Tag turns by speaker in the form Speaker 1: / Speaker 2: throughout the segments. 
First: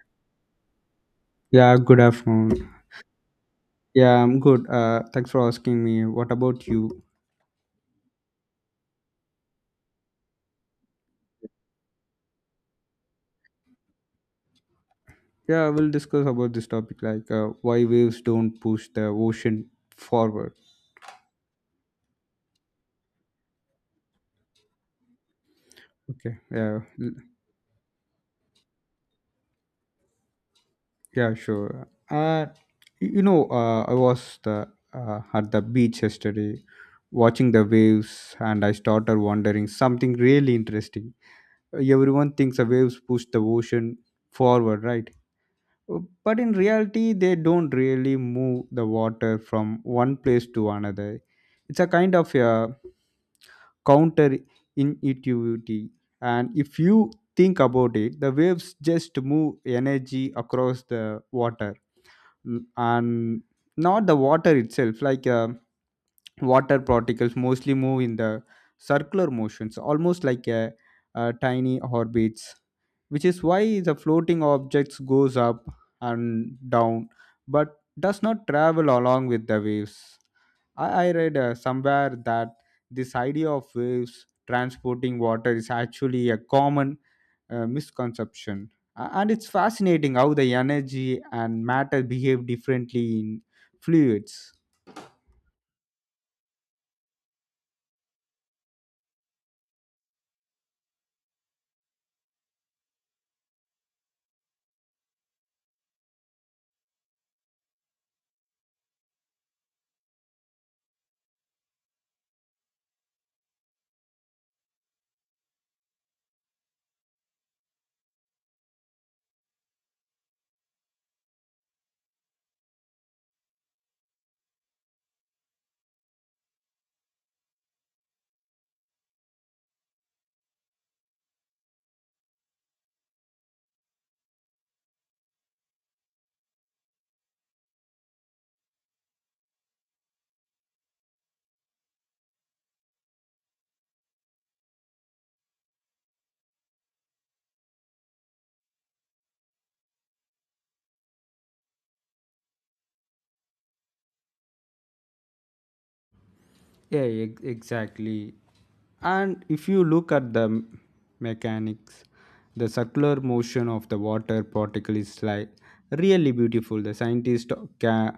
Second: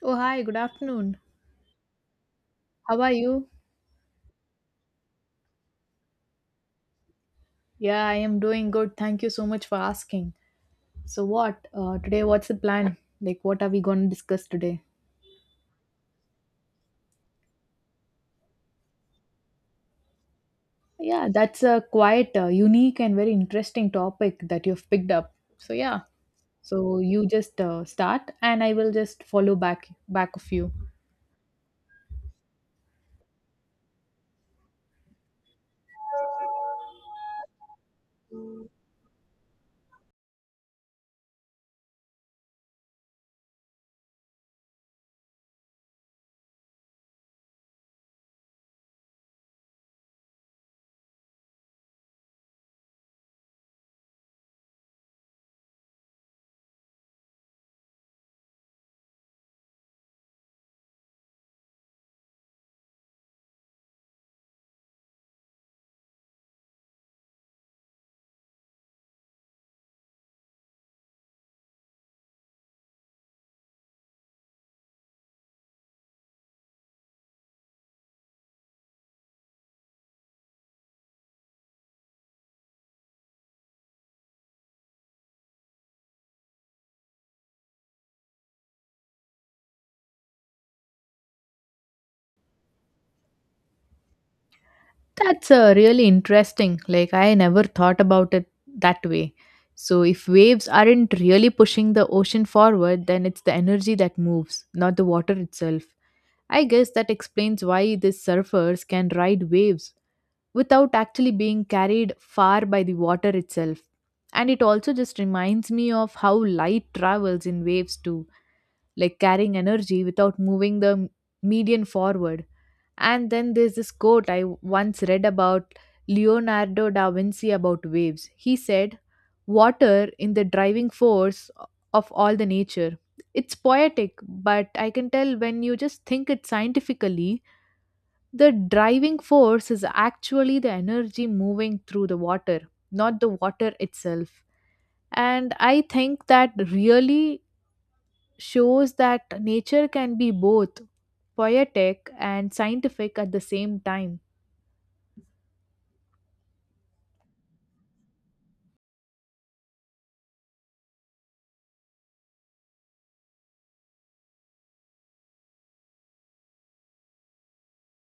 Speaker 1: Oh, hi, good afternoon.
Speaker 2: Yeah, good afternoon.
Speaker 1: How are you?
Speaker 2: Yeah, I'm good. Thanks for asking me. What about you?
Speaker 1: Yeah, I am doing good. Thank you so much for asking. So, what? Today, what's the plan? Like, what are we going to discuss today?
Speaker 2: Yeah, we'll discuss about this topic like why waves don't push the ocean forward.
Speaker 1: Yeah, that's a quite unique and very interesting topic that you've picked up. So, yeah,
Speaker 2: Okay. Yeah.
Speaker 1: so you just start and I will just follow back of you.
Speaker 2: Yeah. Sure. I was the at the beach yesterday, watching the waves, and I started wondering something really interesting. Everyone thinks the waves push the ocean forward, right? But in reality they don't really move the water from one place to another. It's a kind of a counter intuitivity, and if you think about it the waves just move energy across the water, and not the water itself. Water particles mostly move in the circular motions, almost like a tiny orbits, which is why the floating objects goes up and down but does not travel along with the waves. I read somewhere that this idea of waves transporting water is actually a common misconception. And it's fascinating how the energy and matter behave differently in fluids.
Speaker 1: That's really interesting. Like, I never thought about it that way. So, if waves aren't really pushing the ocean forward, then it's the energy that moves, not the water itself. I guess that explains why these surfers can ride waves without actually being carried far by the water itself. And it also just reminds me of how light travels in waves too, like carrying energy without moving the median forward. And then there's this quote I once read about Leonardo da Vinci about waves. He said, water in the driving force of all the nature. It's poetic, but I can tell when you just think it scientifically, the driving force is actually the energy moving through the water, not the water itself. And I think that really shows that nature can be both poetic and scientific at the same time.
Speaker 2: Yeah, exactly. And if you look at the mechanics, the circular motion of the water particle is like really beautiful. The scientists ca-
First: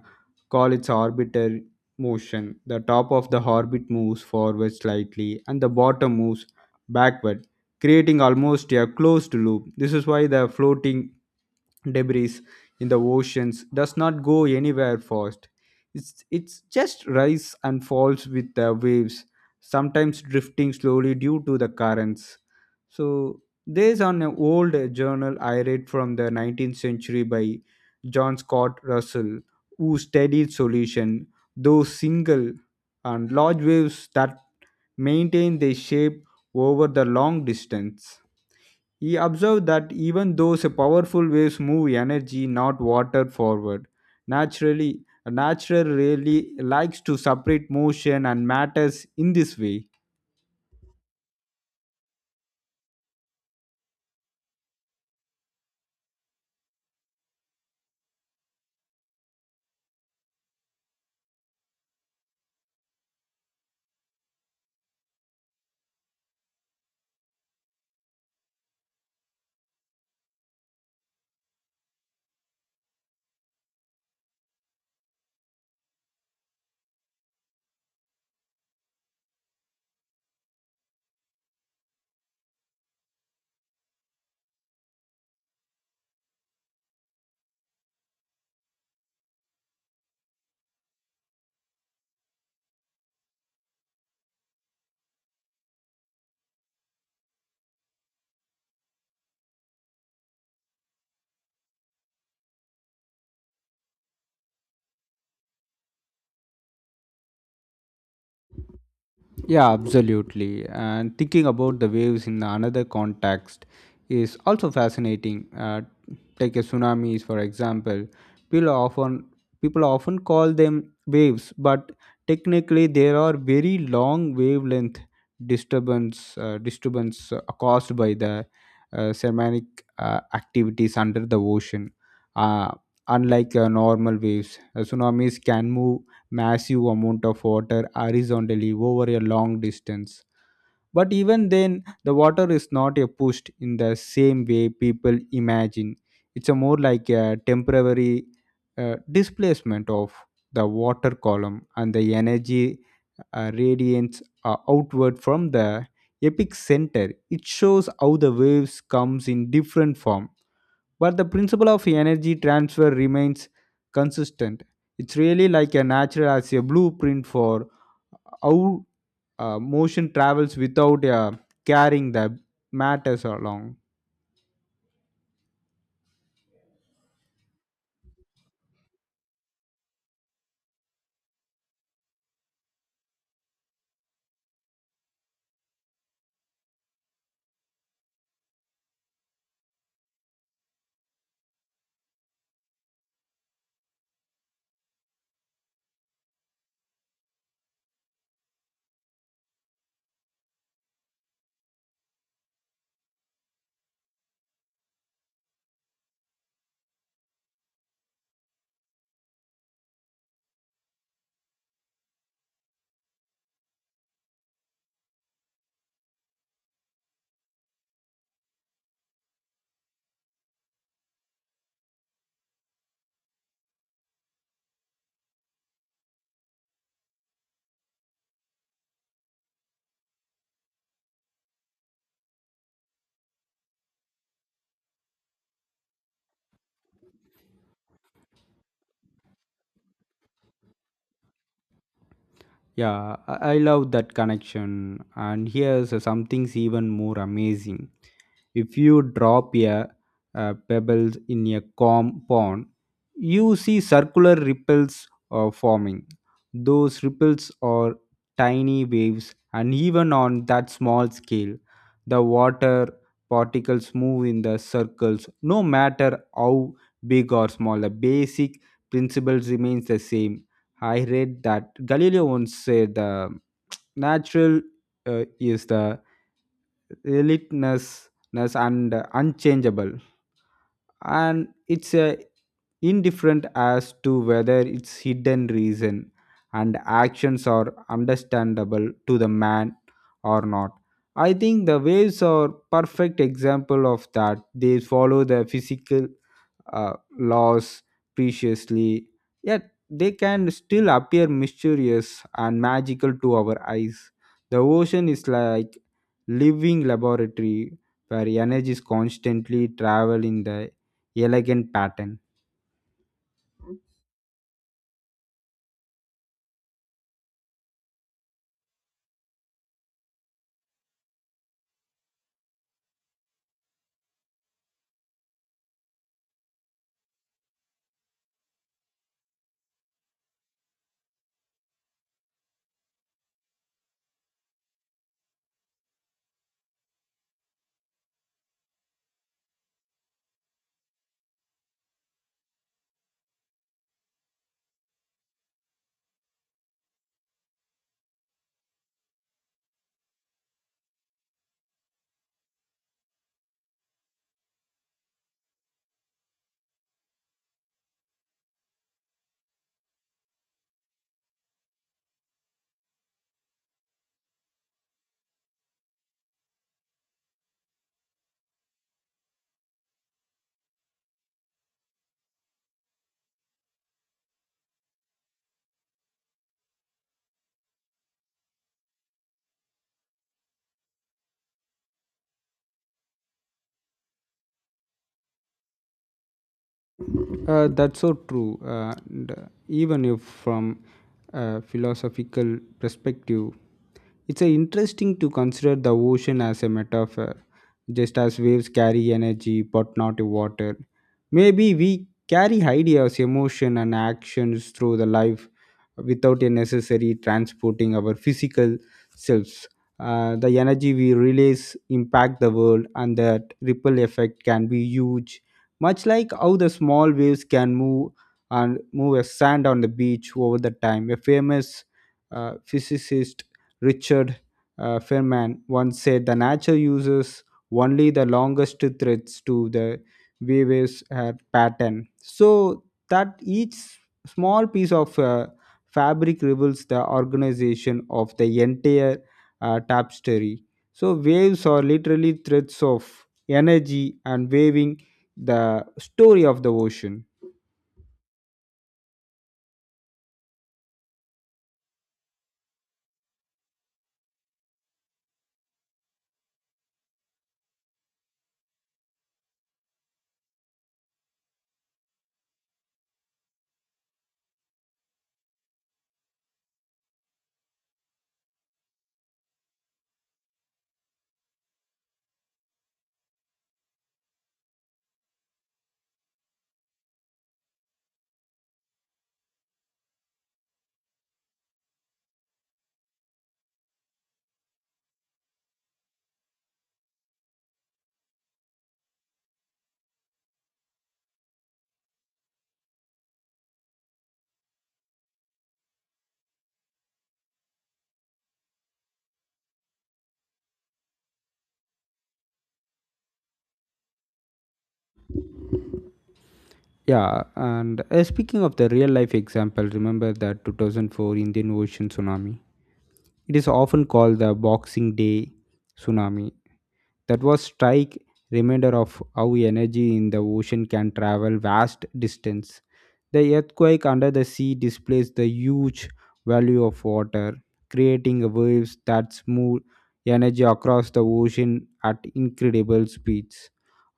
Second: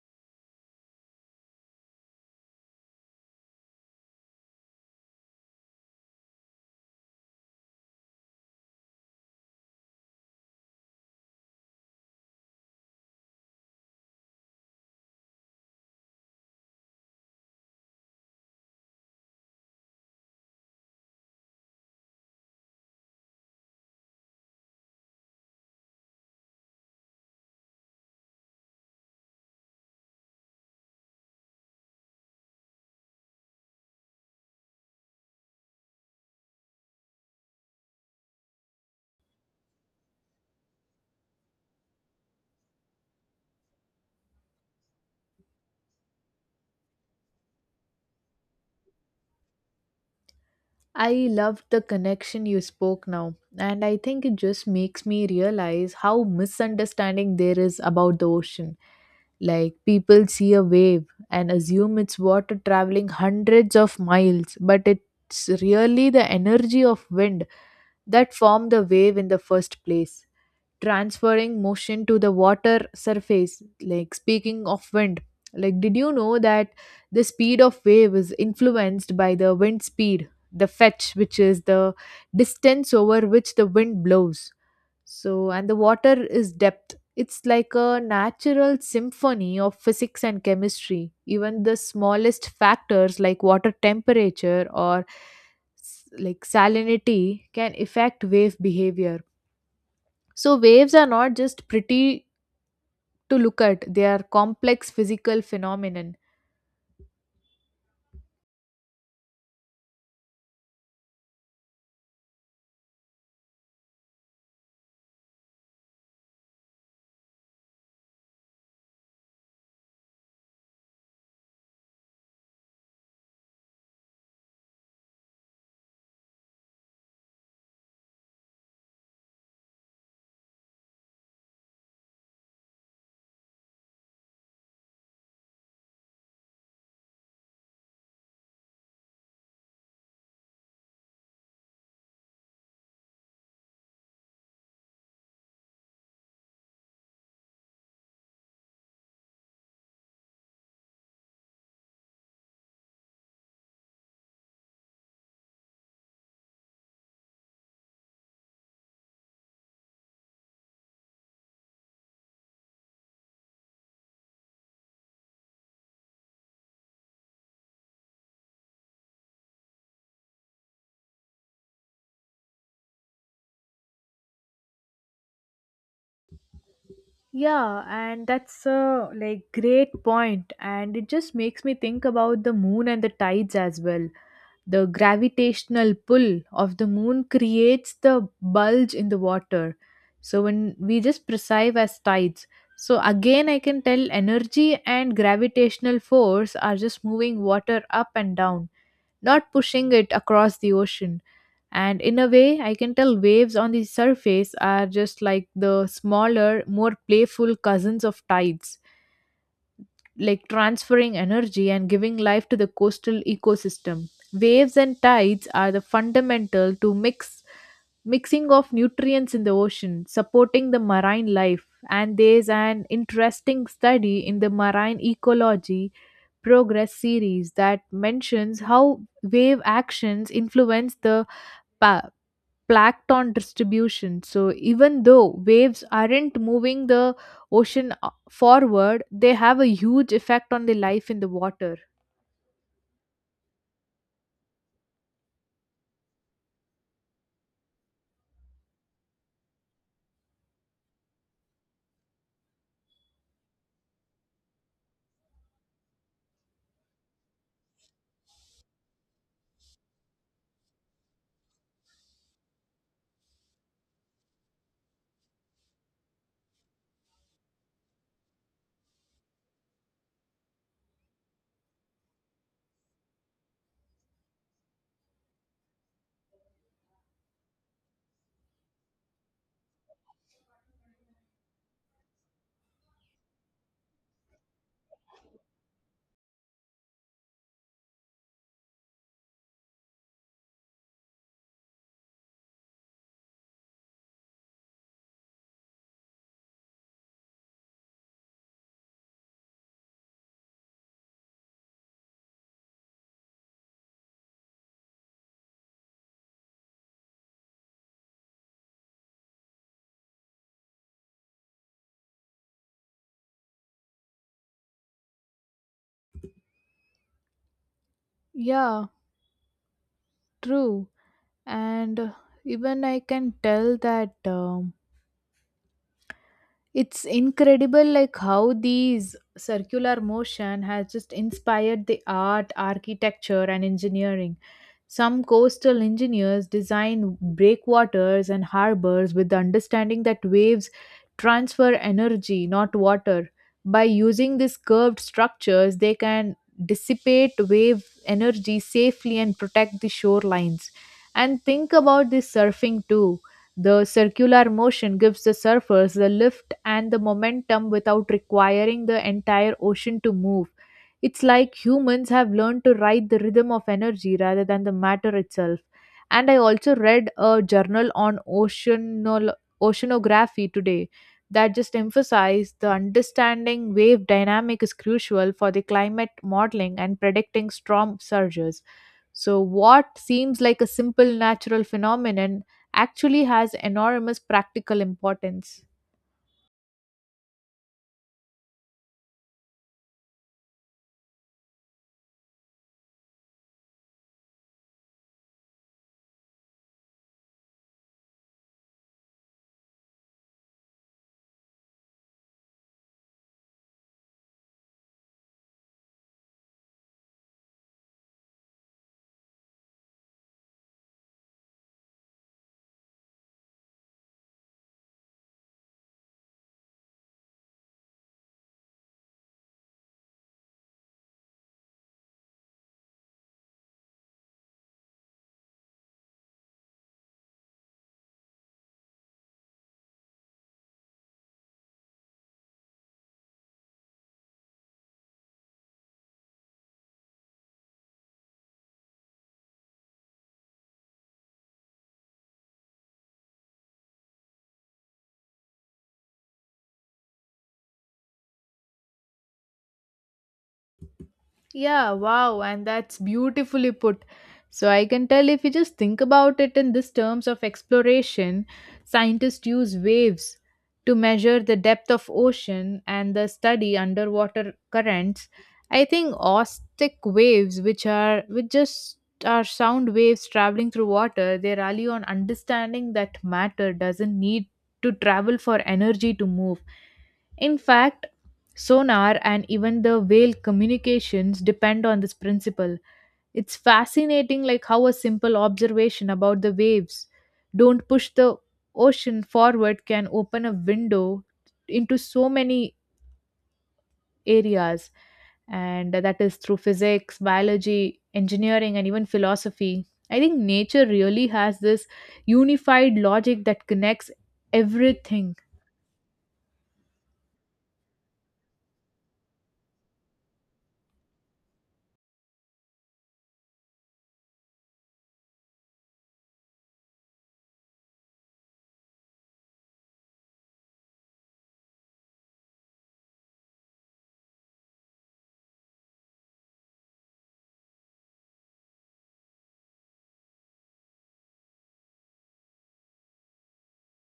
Speaker 2: call it's orbital motion. The top of the orbit moves forward slightly and the bottom moves backward, creating almost a closed loop. This is why the floating debris in the oceans does not go anywhere fast. It's just rise and falls with the waves, sometimes drifting slowly due to the currents. So, there's an old journal I read from the 19th century by John Scott Russell, who studied solution, though single and large waves that maintain their shape over the long distance. He observed that even those powerful waves move energy, not water, forward. Naturally, nature really likes to separate motion and matters in this way.
Speaker 1: I loved the connection you spoke now, and I think it just makes me realize how misunderstanding there is about the ocean. Like, people see a wave and assume it's water traveling hundreds of miles, but it's really the energy of wind that formed the wave in the first place, transferring motion to the water surface. Like speaking of wind, like did you know that the speed of wave is influenced by the wind speed, the fetch, which is the distance over which the wind blows. So and the water is depth. It's like a natural symphony of physics and chemistry. Even the smallest factors like water temperature or like salinity can affect wave behavior, so waves are not just pretty to look at, they are complex physical phenomenon.
Speaker 2: Yeah, absolutely. And thinking about the waves in another context is also fascinating. Take a tsunamis, for example. People often People often call them waves, but technically there are very long wavelength disturbance caused by the seismic activities under the ocean. Uh, unlike normal waves, tsunamis can move massive amount of water horizontally over a long distance. But even then, the water is not a pushed in the same way people imagine. It's a more like a temporary displacement of the water column, and the energy radiates outward from the epic center. It shows how the waves comes in different form, but the principle of energy transfer remains consistent. It's really like a natural as a blueprint for how motion travels without carrying the matters along.
Speaker 1: Yeah, and that's a like great point, and it just makes me think about the moon and the tides as well. The gravitational pull of the moon creates the bulge in the water. So when we just perceive as tides. So again, I can tell energy and gravitational force are just moving water up and down, not pushing it across the ocean. And in a way, I can tell waves on the surface are just like the smaller, more playful cousins of tides, like transferring energy and giving life to the coastal ecosystem. Waves and tides are the fundamental to mixing of nutrients in the ocean, supporting the marine life. And there's an interesting study in the Marine Ecology Progress Series that mentions how wave actions influence the pa- plankton distribution. So, even though waves aren't moving the ocean forward, they have a huge effect on the life in the water.
Speaker 2: Yeah, I love that connection. And here's something's even more amazing. If you drop a pebble in a calm pond, you see circular ripples forming. Those ripples are tiny waves, and even on that small scale the water particles move in the circles. No matter how big or small, the basic principle remains the same. I read that Galileo once said the natural uh, is the relentless and unchangeable, and it's indifferent as to whether its hidden reason and actions are understandable to the man or not. I think the waves are perfect example of that. They follow the physical laws preciously, yet they can still appear mysterious and magical to our eyes. The ocean is like living laboratory where energies constantly travel in the elegant pattern.
Speaker 1: Yeah, true. And even I can tell that. It's incredible like how these circular motion has just inspired the art, architecture and engineering. Some coastal engineers design breakwaters and harbors with the understanding that waves transfer energy, not water. By using these curved structures, they can dissipate wave energy safely and protect the shorelines. And think about the surfing too. The circular motion gives the surfers the lift and the momentum without requiring the entire ocean to move. It's like humans have learned to ride the rhythm of energy rather than the matter itself. And I also read a journal on oceanography today that just emphasized the understanding wave dynamic is crucial for the climate modeling and predicting storm surges. So, what seems like a simple natural phenomenon actually has enormous practical importance.
Speaker 2: That's so true. And even if from a philosophical perspective, it's interesting to consider the ocean as a metaphor. Just as waves carry energy but not water, maybe we carry ideas, emotion, and actions through the life without a necessary transporting our physical selves. The energy we release impact the world, and that ripple effect can be huge, much like how the small waves can move and move a sand on the beach over the time. A famous physicist, Richard Feynman, once said the nature uses only the longest threads to the waves pattern, so that each small piece of fabric reveals the organization of the entire tapestry. So waves are literally threads of energy and waving the story of the ocean.
Speaker 1: Yeah, wow, and that's beautifully put. So I can tell if you just think about it in this terms of exploration, scientists use waves to measure the depth of ocean and the study underwater currents. I think ostic waves, which are which just are sound waves traveling through water, they rely on understanding that matter doesn't need to travel for energy to move. In fact, sonar and even the whale communications depend on this principle. It's fascinating like how a simple observation about the waves don't push the ocean forward can open a window into so many areas, and that is through physics, biology, engineering and even philosophy. I think nature really has this unified logic that connects everything.
Speaker 2: Yeah, and speaking of the real life example, remember the 2004 Indian Ocean tsunami? It is often called the Boxing Day tsunami. That was strike reminder of how energy in the ocean can travel vast distance. The earthquake under the sea displays the huge value of water, creating waves that smooth energy across the ocean at incredible speeds,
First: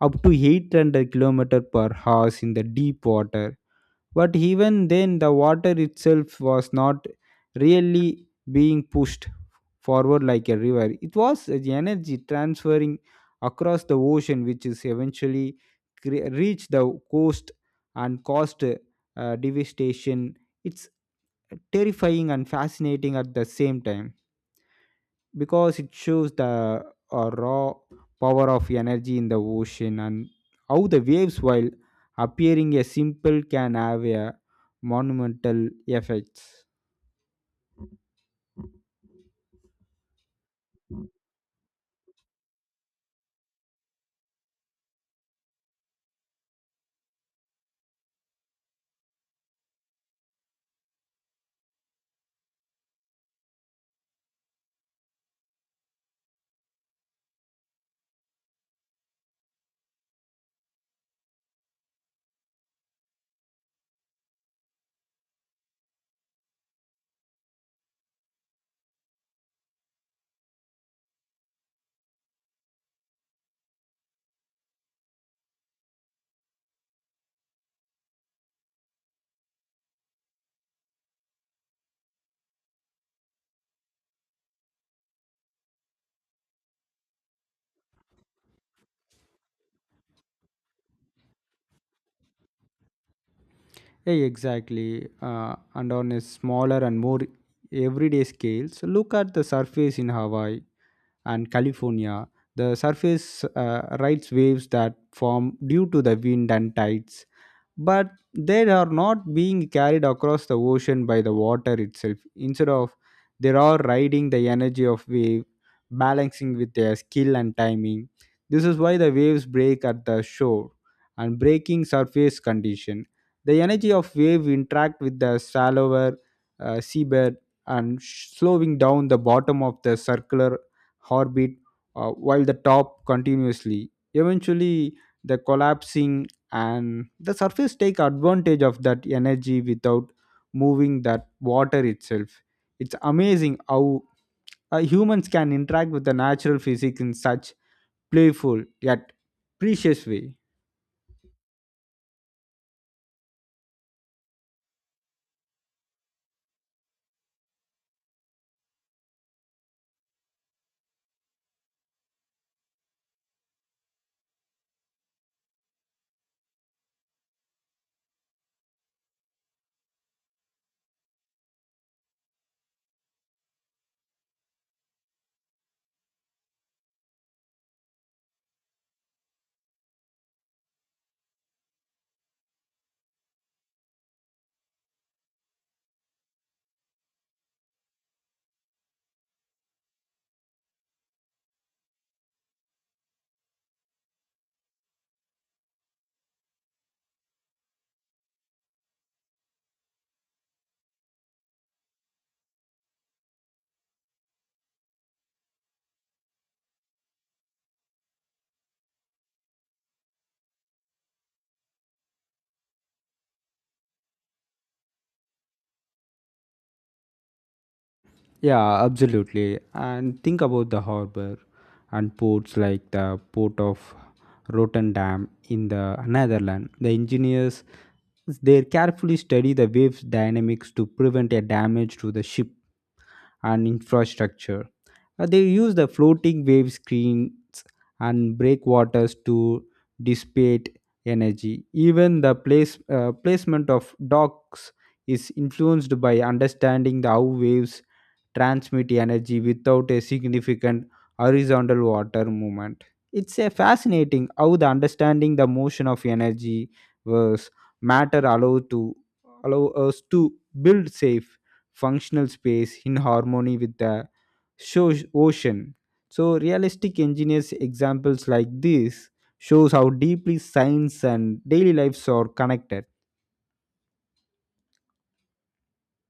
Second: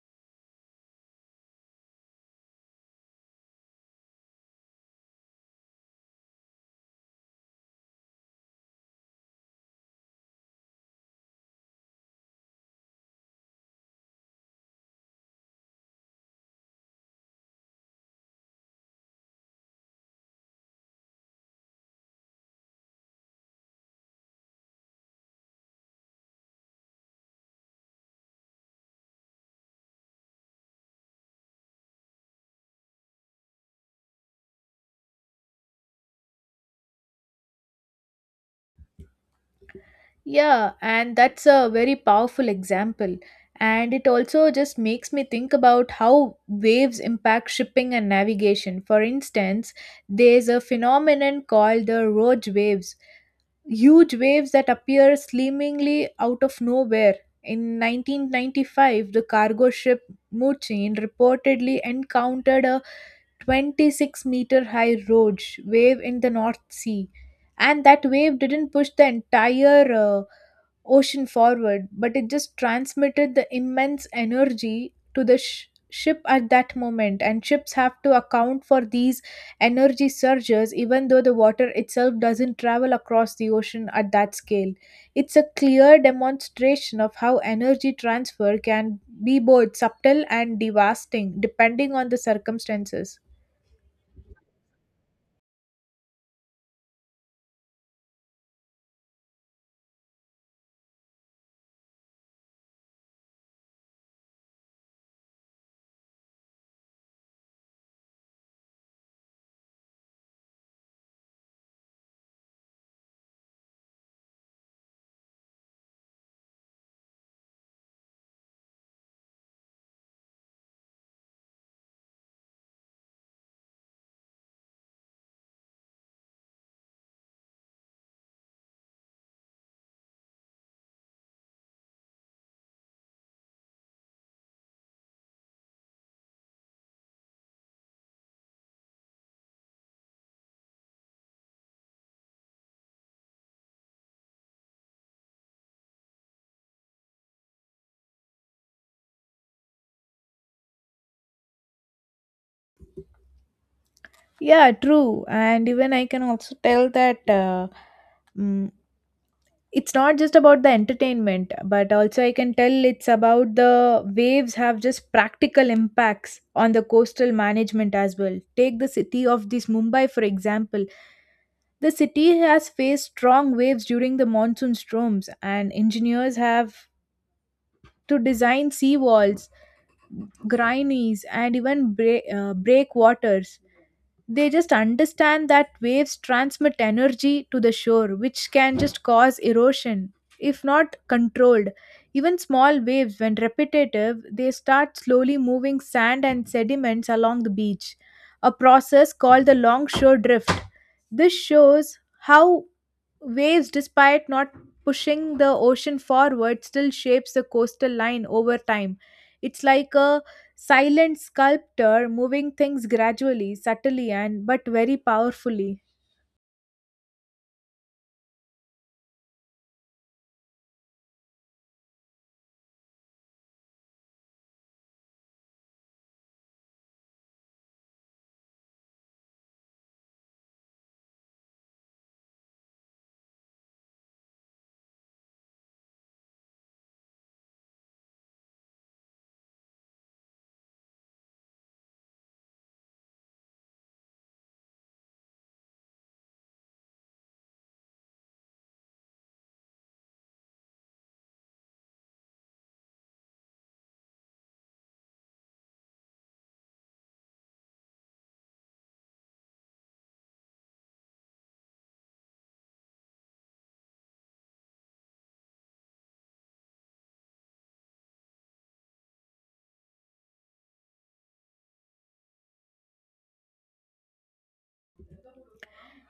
Speaker 2: up to 800 kilometers per hour in the deep water. But even then, the water itself was not really being pushed forward like a river. It was the energy transferring across the ocean, which is eventually reached the coast and caused devastation. It's terrifying and fascinating at the same time, because it shows the raw power of energy in the ocean and how the waves, while appearing a simple, can have a monumental effects.
Speaker 1: Yeah, and that's a very powerful example. And it also just makes me think about how waves impact shipping and navigation. For instance, there's a phenomenon called the rogue waves, huge waves that appear seemingly out of nowhere. In 1995, the cargo ship Muchin reportedly encountered a 26-meter high rogue wave in the North Sea, and that wave didn't push the entire ocean forward, but it just transmitted the immense energy to the ship at that moment. And ships have to account for these energy surges, even though the water itself doesn't travel across the ocean at that scale. It's a clear demonstration of how energy transfer can be both subtle and devastating, depending on the circumstances.
Speaker 2: Yeah, exactly. And on a smaller and more everyday scales, look at the surface in Hawaii and California. The surface rides waves that form due to the wind and tides, but they are not being carried across the ocean by the water itself. Instead of, they are riding the energy of wave, balancing with their skill and timing. This is why the waves break at the shore, and breaking surface condition, the energy of wave interact with the shallower seabed and slowing down the bottom of the circular orbit, while the top continuously eventually the collapsing, and the surface take advantage of that energy without moving that water itself. It's amazing how humans can interact with the natural physics in such playful yet precious way.
Speaker 1: Yeah, true. And even I can also tell that. Mm, it's not just about the entertainment, but also I can tell it's about the waves have just practical impacts on the coastal management as well. Take the city of this Mumbai for example. The city has faced strong waves during the monsoon storms, and engineers have to design sea walls, grinnies and even breakwaters. They just understand that waves transmit energy to the shore, which can just cause erosion if not controlled. Even small waves, when repetitive, they start slowly moving sand and sediments along the beach, a process called the longshore drift. This shows how waves, despite not pushing the ocean forward, still shapes the coastal line over time. It's like a silent sculptor moving things gradually, subtly, and but very powerfully.
Speaker 2: Yeah, absolutely. And think about the harbor and ports, like the port of Rotterdam in the Netherlands. The engineers, they carefully study the waves dynamics to prevent a damage to the ship and infrastructure. They use the floating wave screens and breakwaters to dissipate energy. Even the placement of docks is influenced by understanding the how waves transmit energy without a significant horizontal water movement. It's a fascinating how the understanding the motion of energy was matter allow us to build safe functional space in harmony with the ocean. So realistic engineers examples like this shows how deeply science and daily lives are connected.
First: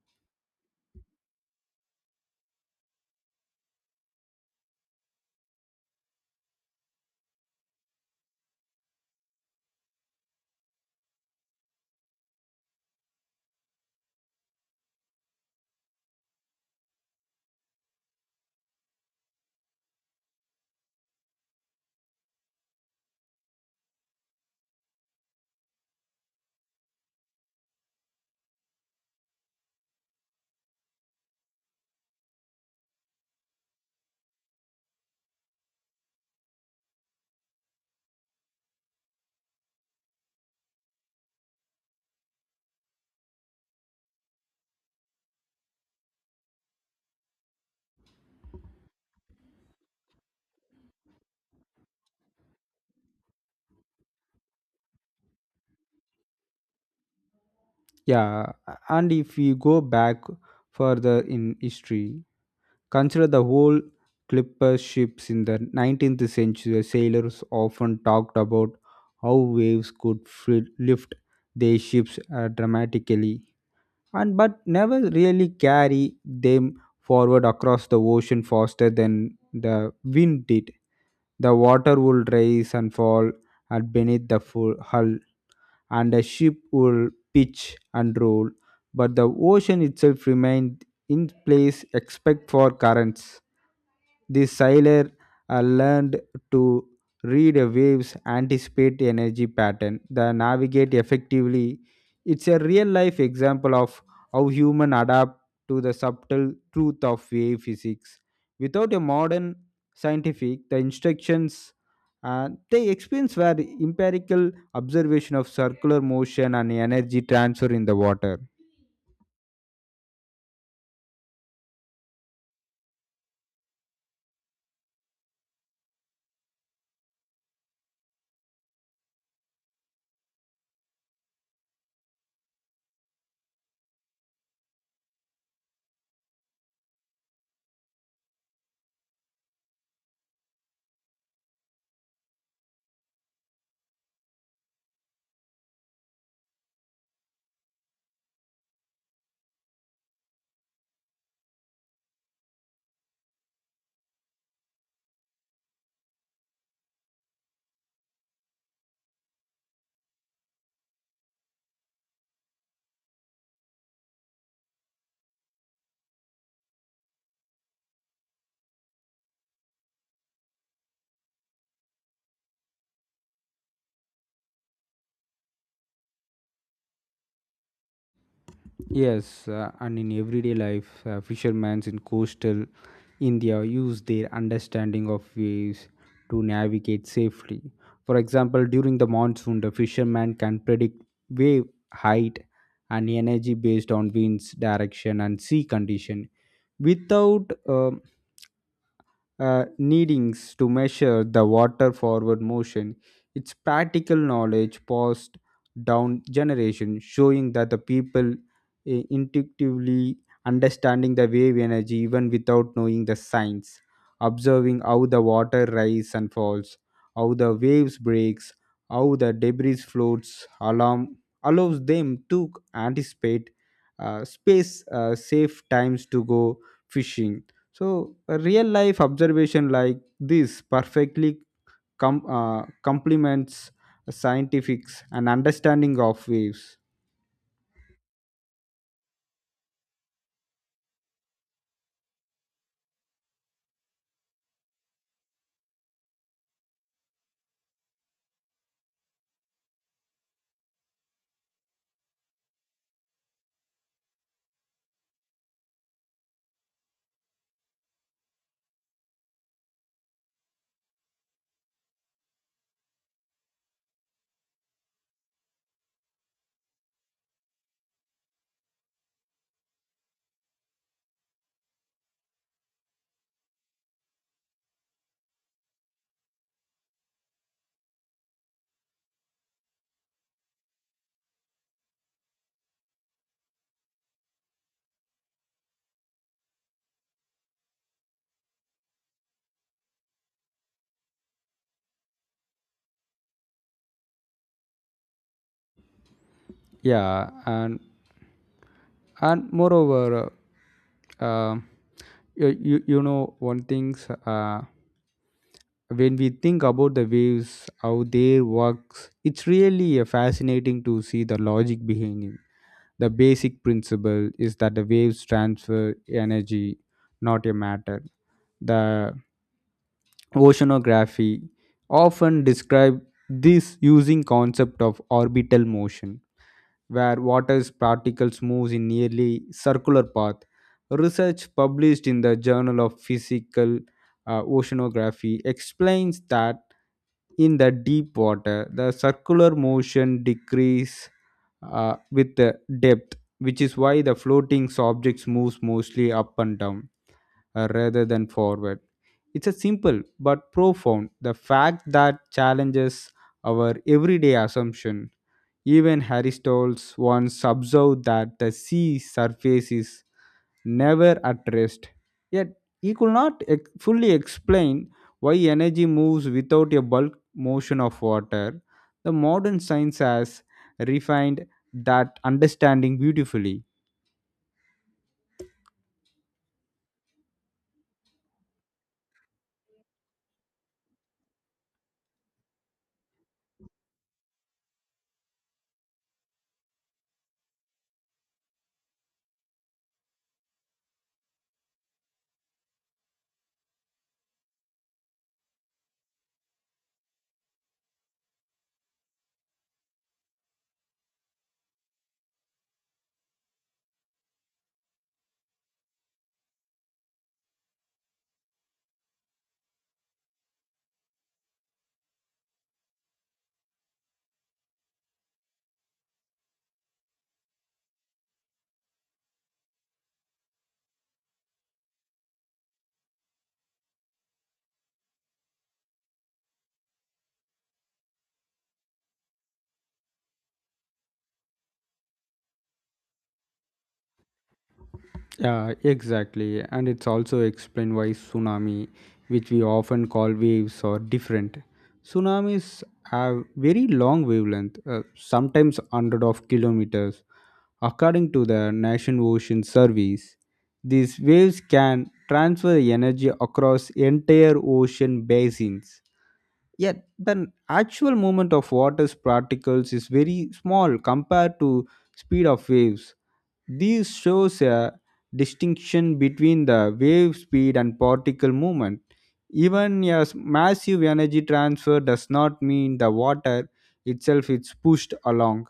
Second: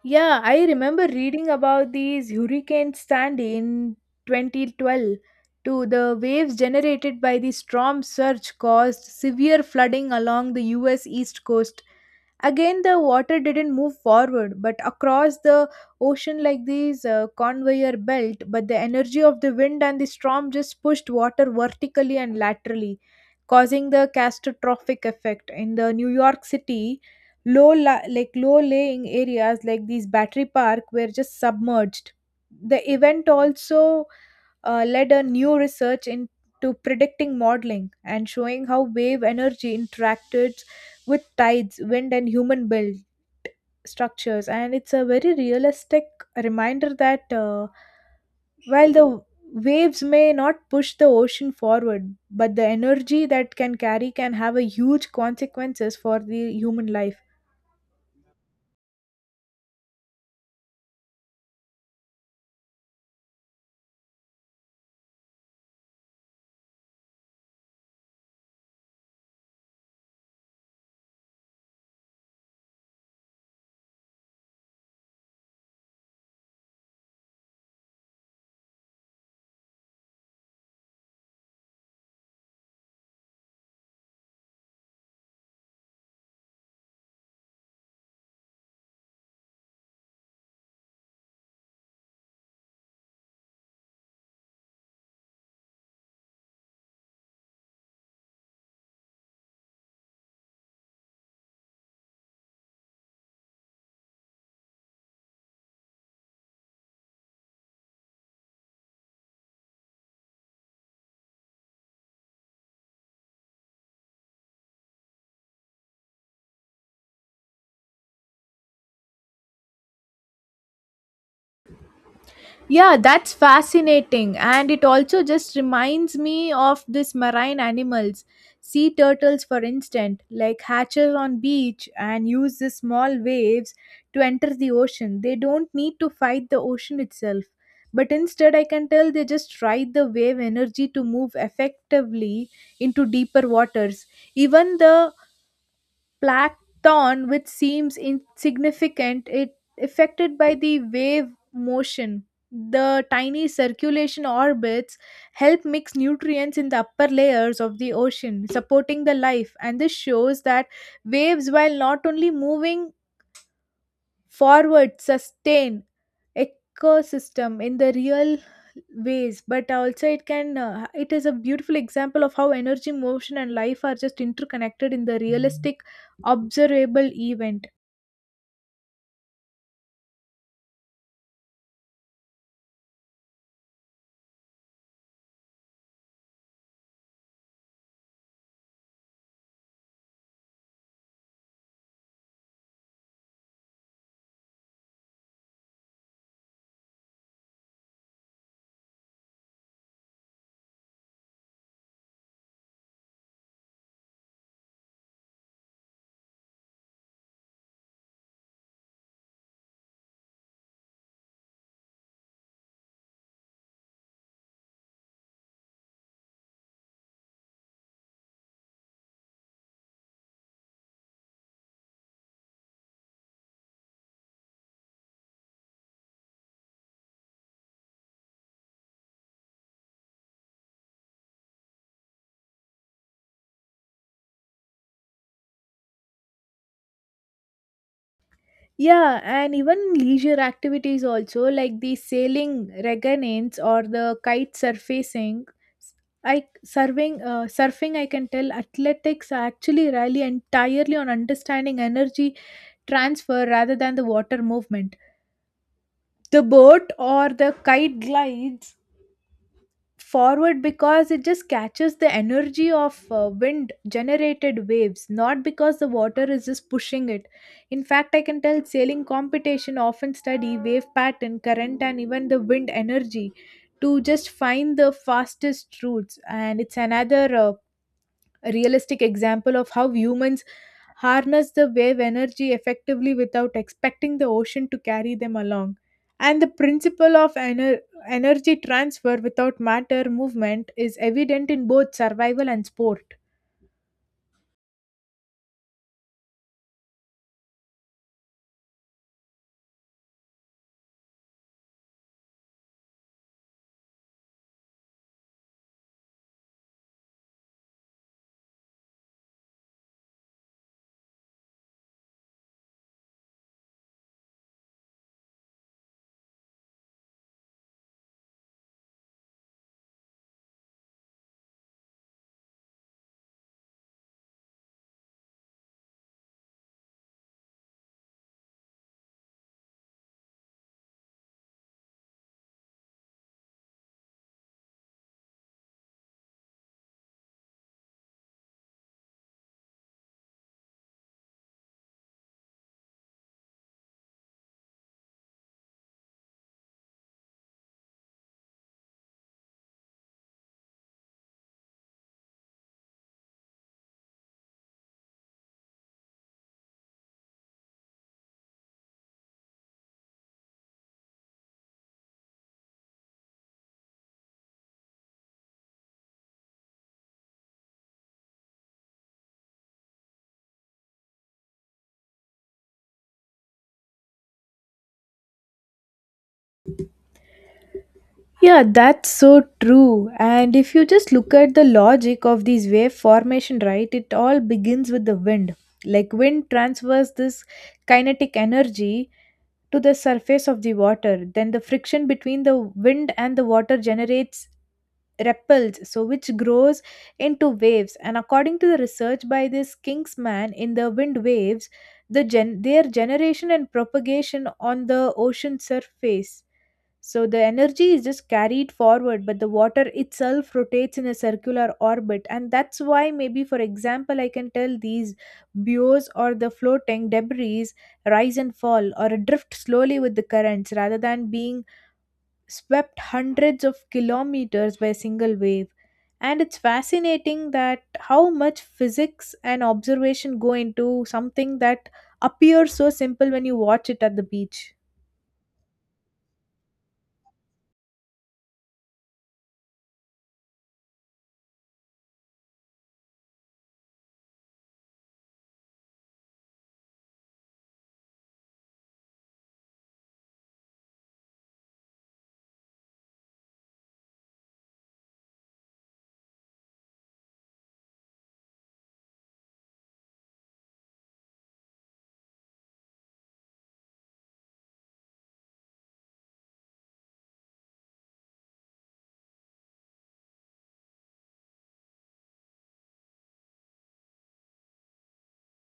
Speaker 1: Yeah, I remember reading about these Hurricane Sandy in 2012. To the waves generated by the storm surge caused severe flooding along the US East Coast. Again, the water didn't move forward, but across the ocean like this conveyor belt. But the energy of the wind and the storm just pushed water vertically and laterally, causing the catastrophic effect. In the New York City, like low laying areas like these Battery Park were just submerged. The event also led a new research into predicting modeling and showing how wave energy interacted with tides, wind, and human built structures. And it's a very realistic reminder that while the waves may not push the ocean forward, but the energy that can carry can have a huge consequences for the human life.
Speaker 2: Yeah, and if we go back further in history, consider the whole clipper ships in the 19th century. Sailors often talked about how waves could lift their ships dramatically, and but never really carry them forward across the ocean faster than the wind did. The water would rise and fall at beneath the full hull, and a ship would pitch and roll, but the ocean itself remained in place except for currents. The sailor learned to read a waves, anticipate energy pattern, the navigate effectively. It's a real life example of how human adapt to the subtle truth of wave physics. Without a modern scientific, the instructions they experience were empirical observation of circular motion and energy transfer in the water.
Speaker 1: Yeah, that's fascinating. And it also just reminds me of these marine animals. Sea turtles, for instance, like hatches on beach and use the small waves to enter the ocean. They don't need to fight the ocean itself. But instead, I can tell they just ride the wave energy to move effectively into deeper waters. Even the plankton, which seems insignificant, it affected by the wave motion. The tiny circulation orbits help mix nutrients in the upper layers of the ocean, supporting the life. And this shows that waves, while not only moving forward, sustain ecosystem in the real ways, but also it can it is a beautiful example of how energy, motion and life are just interconnected in the realistic observable event.
Speaker 2: Yes, and in everyday life, fishermen in coastal India use their understanding of waves to navigate safely. For example, during the monsoon, the fisherman can predict wave height and energy based on winds, direction, and sea condition without needings to measure the water forward motion. It's practical knowledge passed down generation, showing that the people intuitively understanding the wave energy even without knowing the science, observing how the water rises and falls, how the waves breaks, how the debris floats, alarm allows them to anticipate space safe times to go fishing. So, a real life observation like this perfectly complements scientifics and understanding of waves.
Speaker 1: Yeah, and even leisure activities also, like the sailing reganins or the kite surfacing, I surfing surfing, I can tell athletics actually rely entirely on understanding energy transfer rather than the water movement. The boat or the kite glides forward because it just catches the energy of wind generated waves, not because the water is just pushing it. In fact, I can tell sailing competition often study wave pattern, current and even the wind energy to just find the fastest routes, and it's another realistic example of how humans harness the wave energy effectively without expecting the ocean to carry them along. And the principle of energy transfer without matter movement is evident in both survival and sport.
Speaker 2: Yeah, and moreover, uh, um, one things, when we think about the waves, how they works, it's really fascinating to see the logic behind it. The basic principle is that the waves transfer energy, not a matter. The Oceanography often describe this using concept of orbital motion, where water's particles moves in nearly circular path. Research published in the Journal of Physical Oceanography explains that in the deep water the circular motion decrease with the depth, which is why the floating objects moves mostly up and down rather than forward. It's a simple but profound the fact that challenges our everyday assumption. Even Aristotle once observed that the sea surface is never at rest. Yet he could not fully explain why energy moves without a bulk motion of water. The modern science has refined that understanding beautifully.
Speaker 1: Yeah, that's so true. And if you just look at the logic of these wave formation, right, it all begins with the wind. Like wind transfers this kinetic energy to the surface of the water. Then the friction between the wind and the water generates ripples, so which grows into waves, and according to the research by this kingsman in the wind waves, the their generation and propagation on the ocean surface, so the energy is just carried forward, but the water itself rotates in a circular orbit. And that's why, maybe for example, I can tell these buoys or the floating debris rise and fall or drift slowly with the currents rather than being swept hundreds of kilometers by a single wave. And it's fascinating that how much physics and observation go into something that appears so simple when you watch it at the beach.
Speaker 2: Yeah, exactly. And it's also explained why tsunami, which we often call waves, are different. Tsunamis have very long wavelength, sometimes hundred of kilometers, according to the National Ocean Service. These waves can transfer energy across entire ocean basins. Yet the actual movement of water's particles is very small compared to speed of waves. This shows a distinction between the wave speed and particle movement. Even a massive energy transfer does not mean the water itself is pushed along.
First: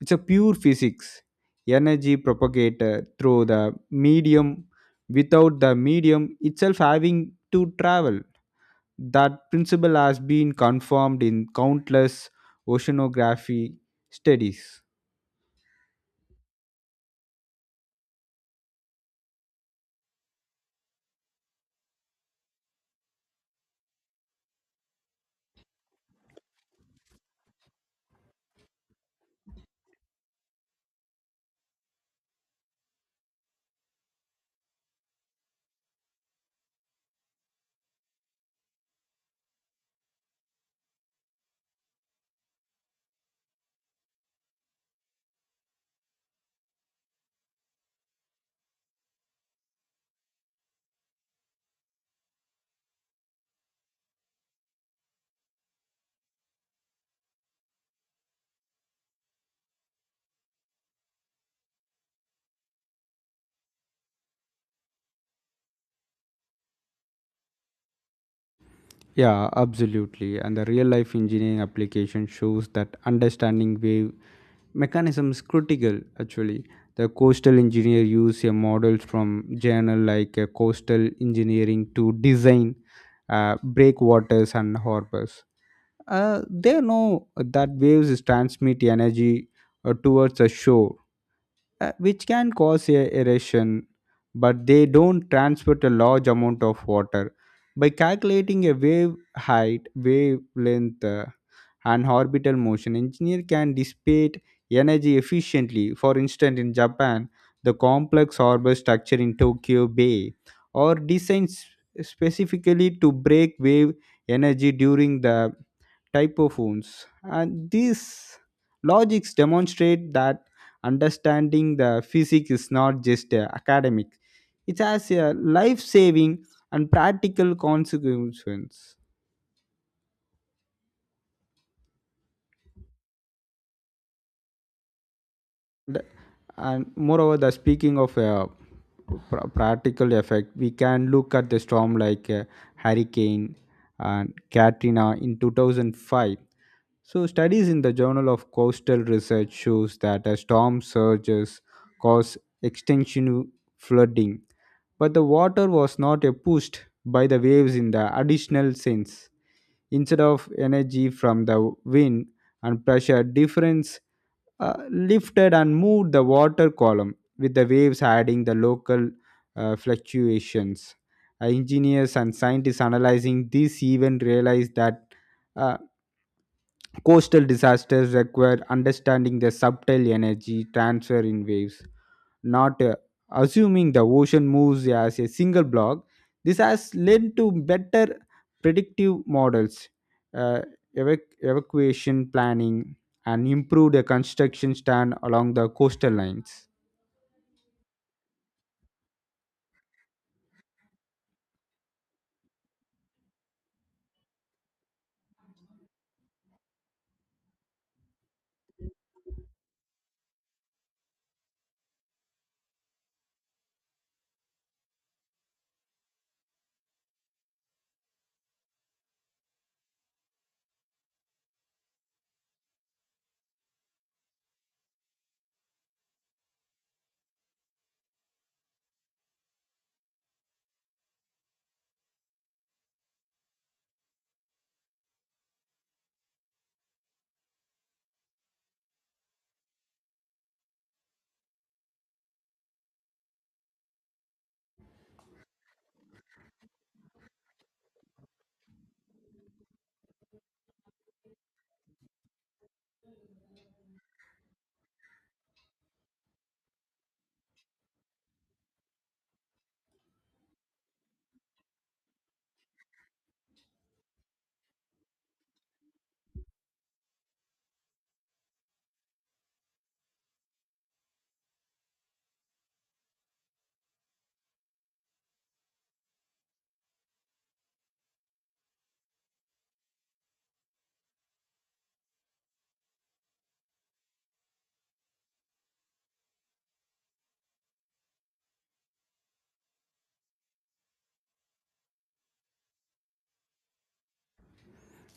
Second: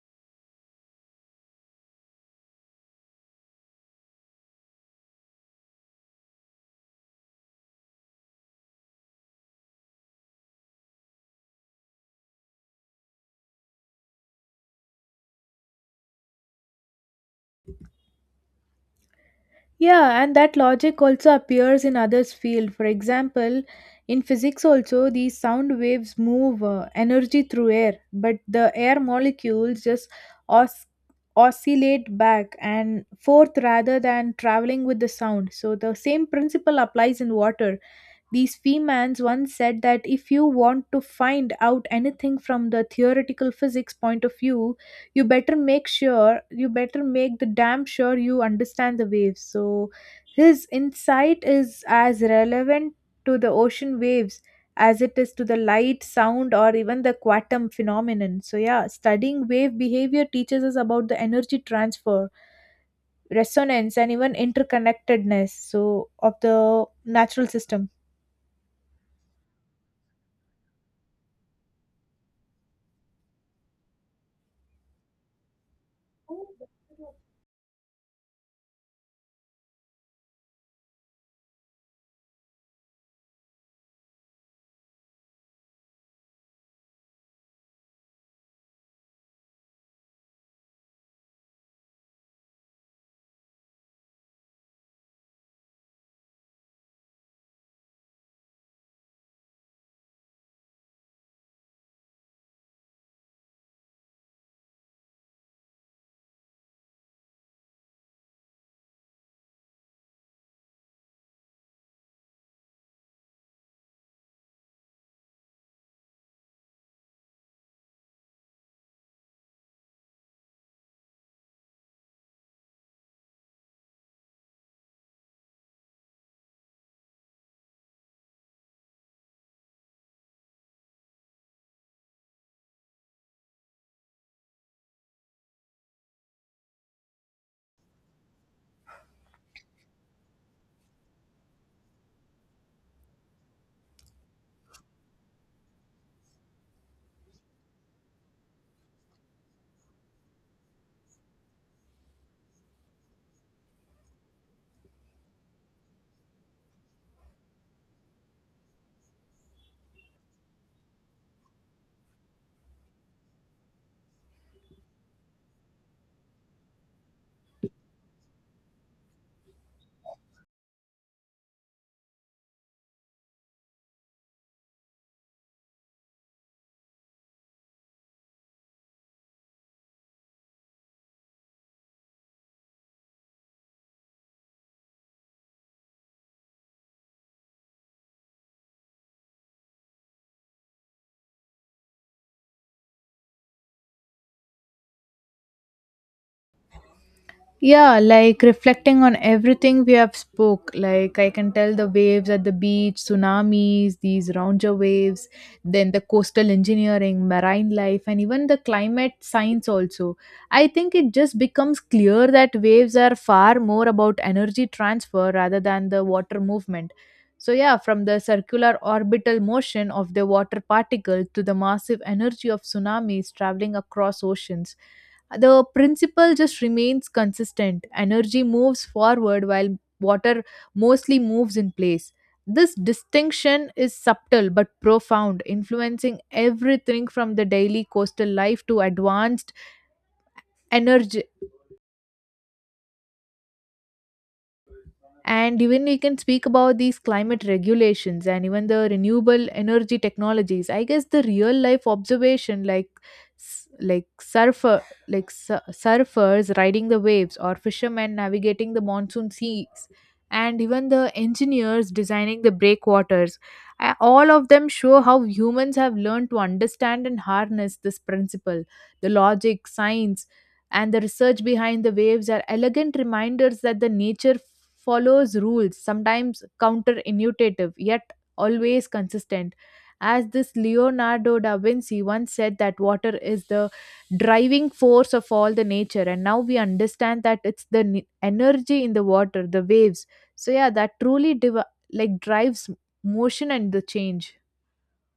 Speaker 2: It's a pure physics. Energy propagated through the medium without the medium itself having to travel. That principle has been confirmed in countless oceanography studies.
Speaker 1: Yeah, and that logic also appears in others' field. For example, in physics also, these sound waves move energy through air, but the air molecules just os- oscillate back and forth rather than traveling with the sound. So the same principle applies in water. These Feynmans once said that if you want to find out anything from the theoretical physics point of view, you better make sure, you better make the damn sure you understand the waves. So his insight is as relevant to the ocean waves as it is to the light, sound, or even the quantum phenomenon. So, yeah, studying wave behavior teaches us about the energy transfer, resonance, and even interconnectedness so of the natural system.
Speaker 2: Yeah, absolutely. And the real life engineering application shows that understanding wave mechanism is critical actually. The coastal engineer use a model from journal like coastal engineering to design breakwaters and harbors. They know that waves transmit energy towards the shore, which can cause a erosion, but they don't transport a large amount of water. By calculating a wave height, wavelength, and orbital motion, engineer can dissipate energy efficiently. For instance, in Japan, the complex harbor structure in Tokyo Bay are designed specifically to break wave energy during the typophones. And these logics demonstrate that understanding the physics is not just academic, it has a life saving and practical consequence. The- And moreover, the speaking of practical effect, we can look at the storm like Hurricane and Katrina in 2005. So, studies in the Journal of Coastal Research shows that a storm surges cause extensive flooding, but the water was not pushed by the waves in the additional sense. Instead of energy from the wind and pressure difference lifted and moved the water column, with the waves adding the local fluctuations. Engineers and scientists analyzing this even realized that uh, coastal disasters require understanding the subtle energy transfer in waves, not assuming the ocean moves as a single block. This has led to better predictive models, uh, evacuation planning, and improved construction stand along the coastal lines.
Speaker 1: Yeah, like reflecting on everything we have spoke, like I can tell the waves at the beach, tsunamis, these rounder waves, then the coastal engineering, marine life, and even the climate science also. I think it just becomes clear that waves are far more about energy transfer rather than the water movement. So yeah, from the circular orbital motion of the water particle to the massive energy of tsunamis traveling across oceans, the principle just remains consistent. Energy moves forward while water mostly moves in place. This distinction is subtle but profound, influencing everything from the daily coastal life to advanced energy, and even we can speak about these climate regulations and even the renewable energy technologies. I guess the real life observation like s- like surfer like su- surfers riding the waves, or fishermen navigating the monsoon seas, and even the engineers designing the breakwaters, all of them show how humans have learned to understand and harness this principle. The logic, science and the research behind the waves are elegant reminders that the nature follows rules, sometimes counterintuitive, yet always consistent. As this Leonardo da Vinci once said that water is the driving force of all the nature, and now we understand that it's the energy in the water, the waves. So yeah, that truly drives motion and the change.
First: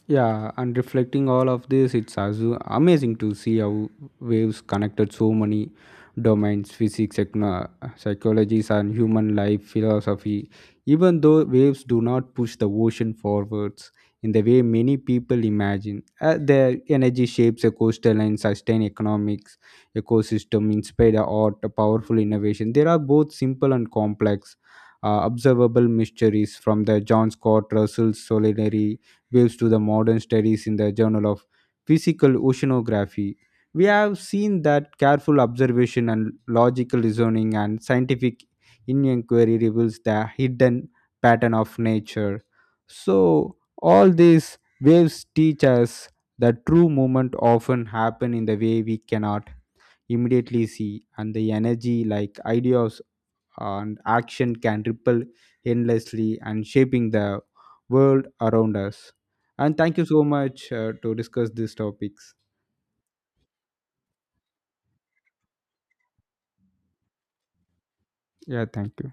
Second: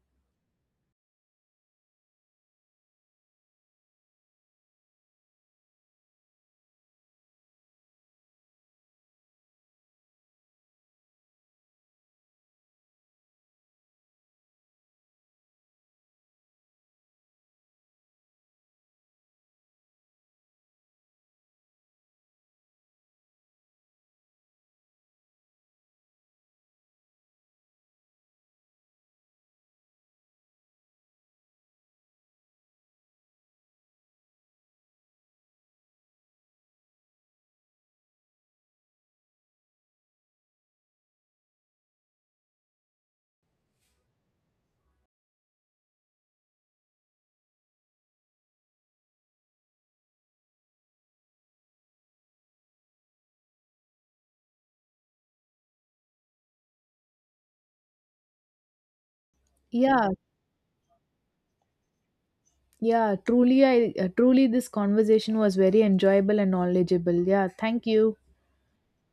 Speaker 2: Yeah, and reflecting all of this, it's also amazing to see how waves connected so many domains: physics, psychologies, and human life philosophy. Even though waves do not push the ocean forwards in the way many people imagine, their energy shapes a coastal and sustain economics, ecosystem, inspire art, a powerful innovation. There are both simple and complex. Observable mysteries from the John Scott Russell's Solitary gives to the modern studies in the Journal of Physical Oceanography. We have seen that careful observation and logical reasoning and scientific inquiry reveals the hidden pattern of nature. So, all these waves teach us that true movement often happen in the way we cannot immediately see, and the energy like ideas and action can ripple endlessly, and shaping the world around us. And thank you
Speaker 1: Yeah,
Speaker 2: so much to discuss these topics.
Speaker 1: yeah, truly, I truly this conversation was very enjoyable and knowledgeable. Yeah, thank you.
Speaker 2: Yeah, thank you.